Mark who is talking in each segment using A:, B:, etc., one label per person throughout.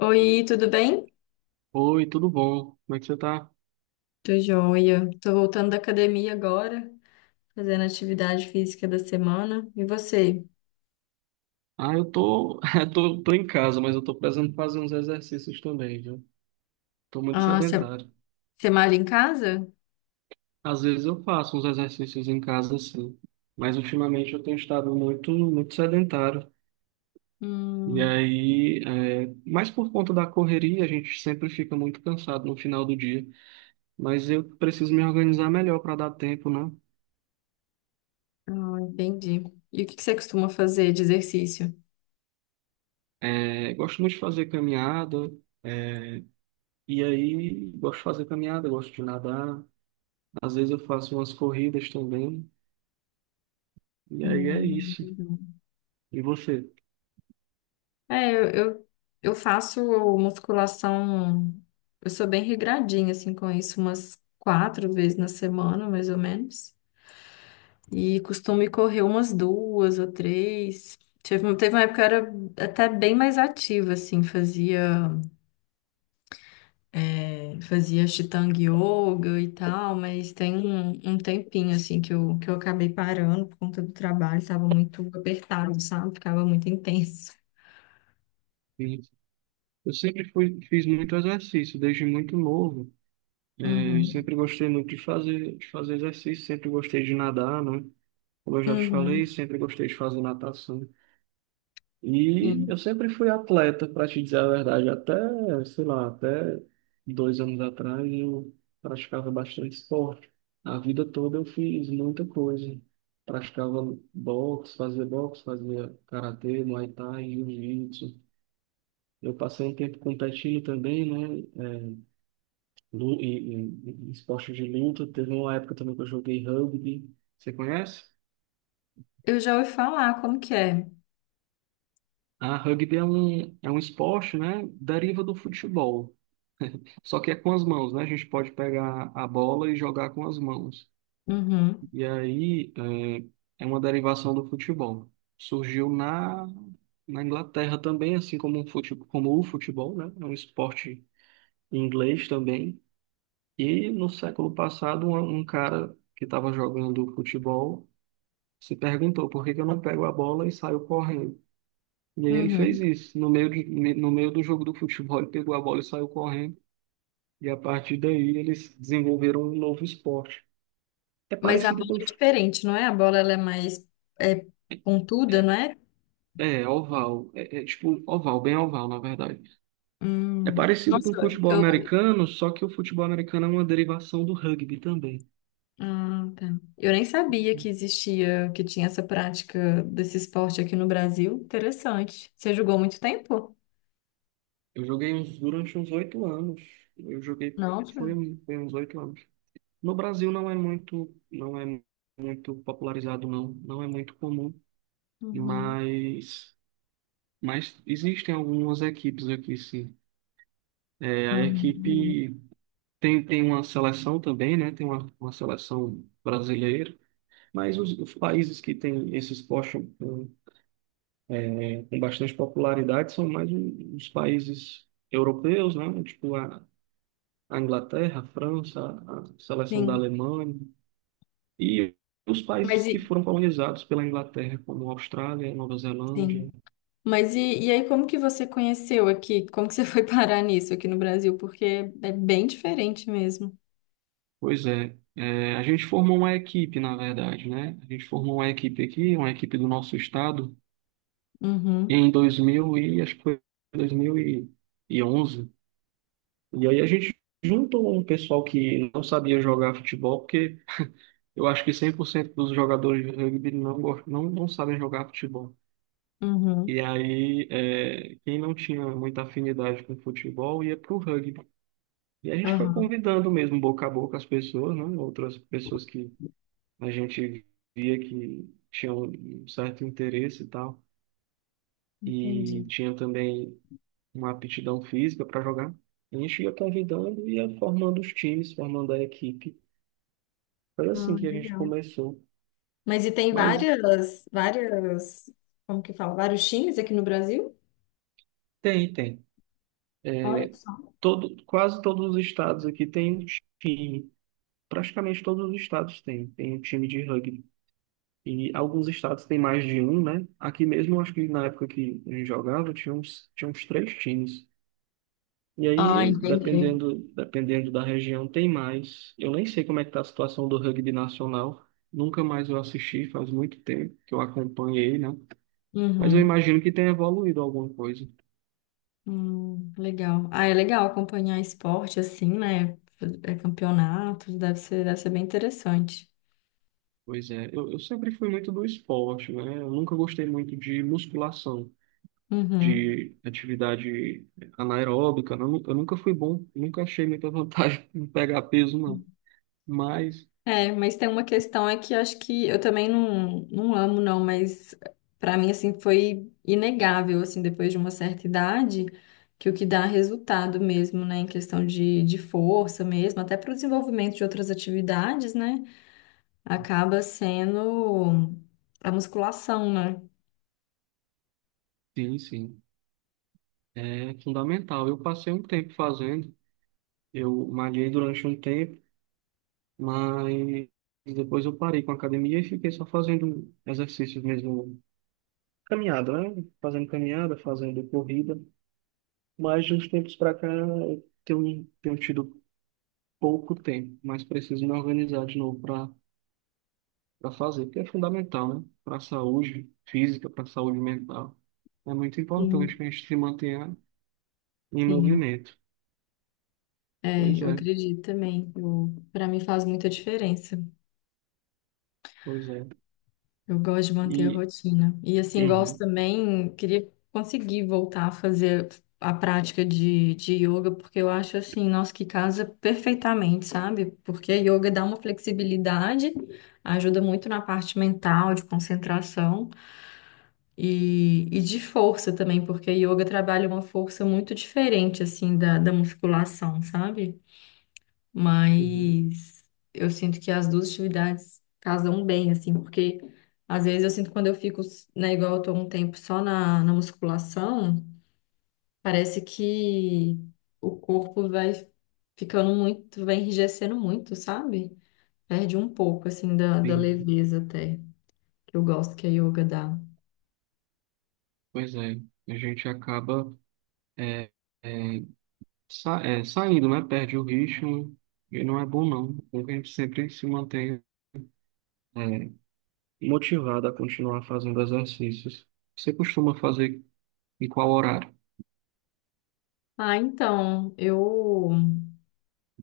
A: Oi, tudo bem?
B: Oi, tudo bom? Como é que você tá?
A: Tô joia. Tô voltando da academia agora, fazendo atividade física da semana. E você?
B: Ah, eu tô, tô em casa, mas eu tô precisando fazer uns exercícios também, viu? Tô muito
A: Ah, você
B: sedentário.
A: você malha em casa?
B: Às vezes eu faço uns exercícios em casa, sim, mas ultimamente eu tenho estado muito, muito sedentário. E
A: Hum,
B: aí, mas por conta da correria, a gente sempre fica muito cansado no final do dia. Mas eu preciso me organizar melhor para dar tempo, né?
A: ah, entendi. E o que que você costuma fazer de exercício?
B: É, gosto muito de fazer caminhada, é, e aí gosto de fazer caminhada, gosto de nadar. Às vezes eu faço umas corridas também, e aí é
A: Hum,
B: isso. E você?
A: é, eu, eu, eu faço musculação. Eu sou bem regradinha, assim, com isso, umas quatro vezes na semana, mais ou menos. E costumo ir correr umas duas ou três. Teve uma época que eu era até bem mais ativa, assim, fazia Ashtanga Yoga e tal, mas tem um tempinho, assim, que eu acabei parando por conta do trabalho, estava muito apertado, sabe? Ficava muito intenso.
B: Sim. Eu sempre fui, fiz muito exercício, desde muito novo. É, eu
A: Uhum,
B: sempre gostei muito de fazer exercício, sempre gostei de nadar, né? Como eu já te falei,
A: uhum,
B: sempre gostei de fazer natação. E
A: sim.
B: eu sempre fui atleta, para te dizer a verdade, até, sei lá, até 2 anos atrás eu praticava bastante esporte. A vida toda eu fiz muita coisa. Praticava boxe, fazia karatê, muay thai, jiu-jitsu. Eu passei um tempo competindo também, né? Em esporte de luta. Teve uma época também que eu joguei rugby. Você conhece?
A: Eu já ouvi falar como que é.
B: Ah, rugby é um esporte, né? Deriva do futebol. Só que é com as mãos, né? A gente pode pegar a bola e jogar com as mãos.
A: Uhum,
B: E aí é uma derivação do futebol. Surgiu na Inglaterra também, assim como, um fute, como o futebol, né? É um esporte inglês também. E no século passado, um cara que estava jogando futebol se perguntou por que que eu não pego a bola e saio correndo. E aí ele fez
A: uhum.
B: isso. No meio, de, no meio do jogo do futebol, ele pegou a bola e saiu correndo. E a partir daí eles desenvolveram um novo esporte. É
A: Mas a
B: parecido
A: bola
B: com.
A: é diferente, não é? A bola, ela é mais é, pontuda,
B: É,
A: não é?
B: é oval. É tipo oval, bem oval, na verdade. É parecido com o
A: Nossa.
B: futebol
A: Eu
B: americano, só que o futebol americano é uma derivação do rugby também.
A: Ah, tá. Eu nem sabia que
B: Sim.
A: existia, que tinha essa prática desse esporte aqui no Brasil. Interessante. Você jogou muito tempo?
B: Eu joguei uns, durante uns 8 anos. Eu joguei.
A: Não.
B: Foi uns 8 anos. No Brasil não é muito. Não é muito popularizado, não. Não é muito comum.
A: Uhum.
B: Mas. Mas existem algumas equipes aqui, sim. É, a
A: Uhum.
B: equipe. Tem uma seleção também, né? Tem uma seleção brasileira, mas os países que têm esses postos com, com bastante popularidade são mais os países europeus, né? Tipo a Inglaterra, a França, a seleção da
A: Sim.
B: Alemanha e os
A: Mas
B: países que
A: e,
B: foram colonizados pela Inglaterra, como Austrália, Nova Zelândia.
A: sim. E aí, como que você conheceu aqui? Como que você foi parar nisso aqui no Brasil? Porque é bem diferente mesmo.
B: Pois é, a gente formou uma equipe, na verdade, né? A gente formou uma equipe aqui, uma equipe do nosso estado
A: Uhum.
B: em 2000 e acho que foi 2011 e aí a gente juntou um pessoal que não sabia jogar futebol, porque eu acho que 100% dos jogadores de rugby não sabem jogar futebol.
A: Uhum.
B: E aí, quem não tinha muita afinidade com futebol ia para o rugby. E a gente foi
A: Aham.
B: convidando mesmo, boca a boca, as pessoas, né? Outras pessoas que a gente via que tinham um certo interesse e tal.
A: Entendi.
B: E tinha também uma aptidão física para jogar. A gente ia convidando, e ia formando os times, formando a equipe. Foi assim
A: Ah,
B: que a gente
A: legal.
B: começou.
A: Mas e tem
B: Mas
A: várias, várias, como que fala? Vários times aqui no Brasil?
B: tem.
A: Olha só.
B: Todo, quase todos os estados aqui tem um time. Praticamente todos os estados tem um time de rugby. E alguns estados têm mais de um, né? Aqui mesmo, acho que na época que a gente jogava, tinha uns três times. E
A: Ah,
B: aí,
A: entendi.
B: dependendo da região, tem mais. Eu nem sei como é que tá a situação do rugby nacional. Nunca mais eu assisti, faz muito tempo que eu acompanhei, né? Mas eu
A: Uhum.
B: imagino que tenha evoluído alguma coisa.
A: Legal. Ah, é legal acompanhar esporte assim, né? É campeonatos, deve ser bem interessante.
B: Pois é, eu sempre fui muito do esporte, né? Eu nunca gostei muito de musculação,
A: Uhum.
B: de atividade anaeróbica, né? Eu nunca fui bom, nunca achei muita vantagem em pegar peso, não. Mas,
A: É, mas tem uma questão é que acho que eu também não amo, não, mas pra mim, assim, foi inegável, assim, depois de uma certa idade, que o que dá resultado mesmo, né, em questão de, força mesmo, até para o desenvolvimento de outras atividades, né, acaba sendo a musculação, né?
B: sim, sim, é fundamental. Eu passei um tempo fazendo. Eu malhei durante um tempo, mas depois eu parei com a academia e fiquei só fazendo exercícios mesmo, caminhada, né? Fazendo caminhada, fazendo corrida. Mas de uns tempos para cá eu tenho tido pouco tempo, mas preciso me organizar de novo para fazer, porque é fundamental, né? Para a saúde física, para a saúde mental. É muito
A: Sim,
B: importante que a gente se mantenha em
A: sim.
B: movimento.
A: É,
B: Pois
A: eu
B: é,
A: acredito também. Para mim faz muita diferença.
B: pois é.
A: Eu gosto de manter a
B: E.
A: rotina. E assim, gosto
B: Uhum,
A: também, queria conseguir voltar a fazer a prática de, yoga, porque eu acho assim, nossa, que casa perfeitamente, sabe? Porque a yoga dá uma flexibilidade, ajuda muito na parte mental, de concentração e, de força também, porque a yoga trabalha uma força muito diferente, assim, da musculação, sabe?
B: uhum,
A: Mas eu sinto que as duas atividades casam bem, assim, porque às vezes eu sinto que quando eu fico, né, igual eu tô um tempo só na, musculação, parece que o corpo vai ficando muito, vai enrijecendo muito, sabe? Perde um pouco, assim, da
B: sim.
A: leveza até, que eu gosto que a yoga dá.
B: Pois é, a gente acaba é, é, saindo, né? Perde o ritmo e não é bom não. É bom que a gente sempre se mantém é, motivado a continuar fazendo exercícios. Você costuma fazer em qual horário?
A: Ah, então, eu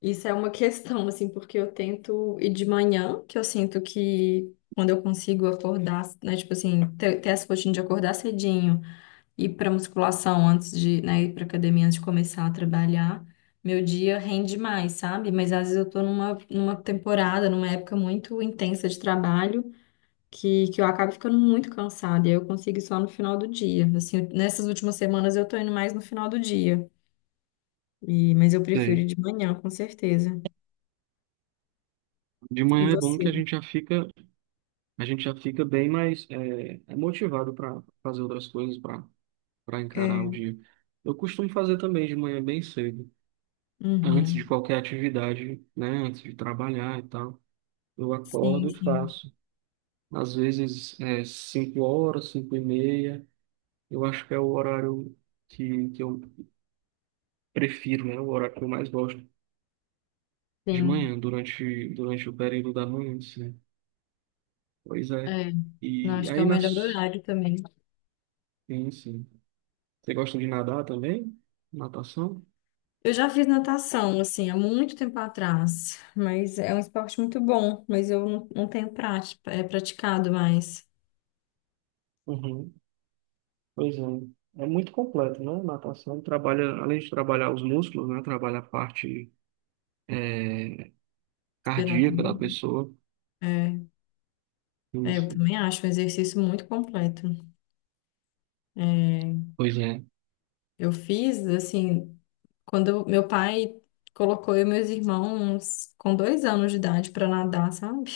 A: isso é uma questão, assim, porque eu tento ir de manhã, que eu sinto que quando eu consigo acordar, né, tipo assim, ter essa rotina de acordar cedinho, ir pra musculação antes de, né, ir pra academia antes de começar a trabalhar, meu dia rende mais, sabe? Mas às vezes eu tô numa temporada, numa época muito intensa de trabalho, que eu acabo ficando muito cansada, e aí eu consigo ir só no final do dia. Assim, nessas últimas semanas eu tô indo mais no final do dia, e, mas eu prefiro ir
B: Sei.
A: de manhã, com certeza.
B: De
A: E
B: manhã é bom que a
A: você?
B: gente já fica, a gente já fica bem mais motivado para fazer outras coisas, para encarar o
A: É,
B: dia. Eu costumo fazer também de manhã bem cedo, antes de
A: uhum.
B: qualquer atividade, né? Antes de trabalhar e tal. Eu
A: Sim,
B: acordo e
A: sim,
B: faço. Às vezes 5 horas, 5:30. Eu acho que é o horário que eu prefiro, né? O horário que eu mais gosto de
A: sim.
B: manhã, durante o período da manhã, né? Pois é.
A: É. Não,
B: E
A: acho que é o
B: aí
A: melhor
B: nas.
A: horário também.
B: Sim, sim. Você gosta de nadar também? Natação?
A: Eu já fiz natação, assim, há muito tempo atrás, mas é um esporte muito bom, mas eu não tenho prática, é praticado mais.
B: Uhum. Pois é. É muito completo, né? Natação trabalha, além de trabalhar os músculos, né? Trabalha a parte cardíaca da
A: Respiratório,
B: pessoa.
A: É,
B: Sim,
A: é, eu
B: sim.
A: também acho um exercício muito completo. É,
B: Pois é.
A: eu fiz, assim, meu pai colocou eu e meus irmãos com 2 anos de idade para nadar, sabe?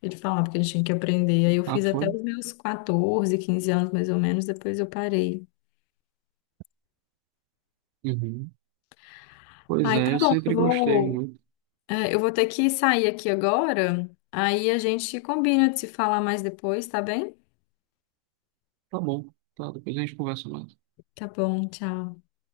A: Ele falava porque eles tinham que aprender. Aí eu
B: Ah,
A: fiz até
B: foi?
A: os meus 14 15 anos, mais ou menos, depois eu parei.
B: Uhum. Pois
A: Ai,
B: é,
A: tá
B: eu
A: bom, eu
B: sempre gostei
A: vou,
B: muito.
A: é, eu vou ter que sair aqui agora. Aí a gente combina de se falar mais depois, tá bem?
B: Tá bom, tá. Depois a gente conversa mais.
A: Tá bom, tchau.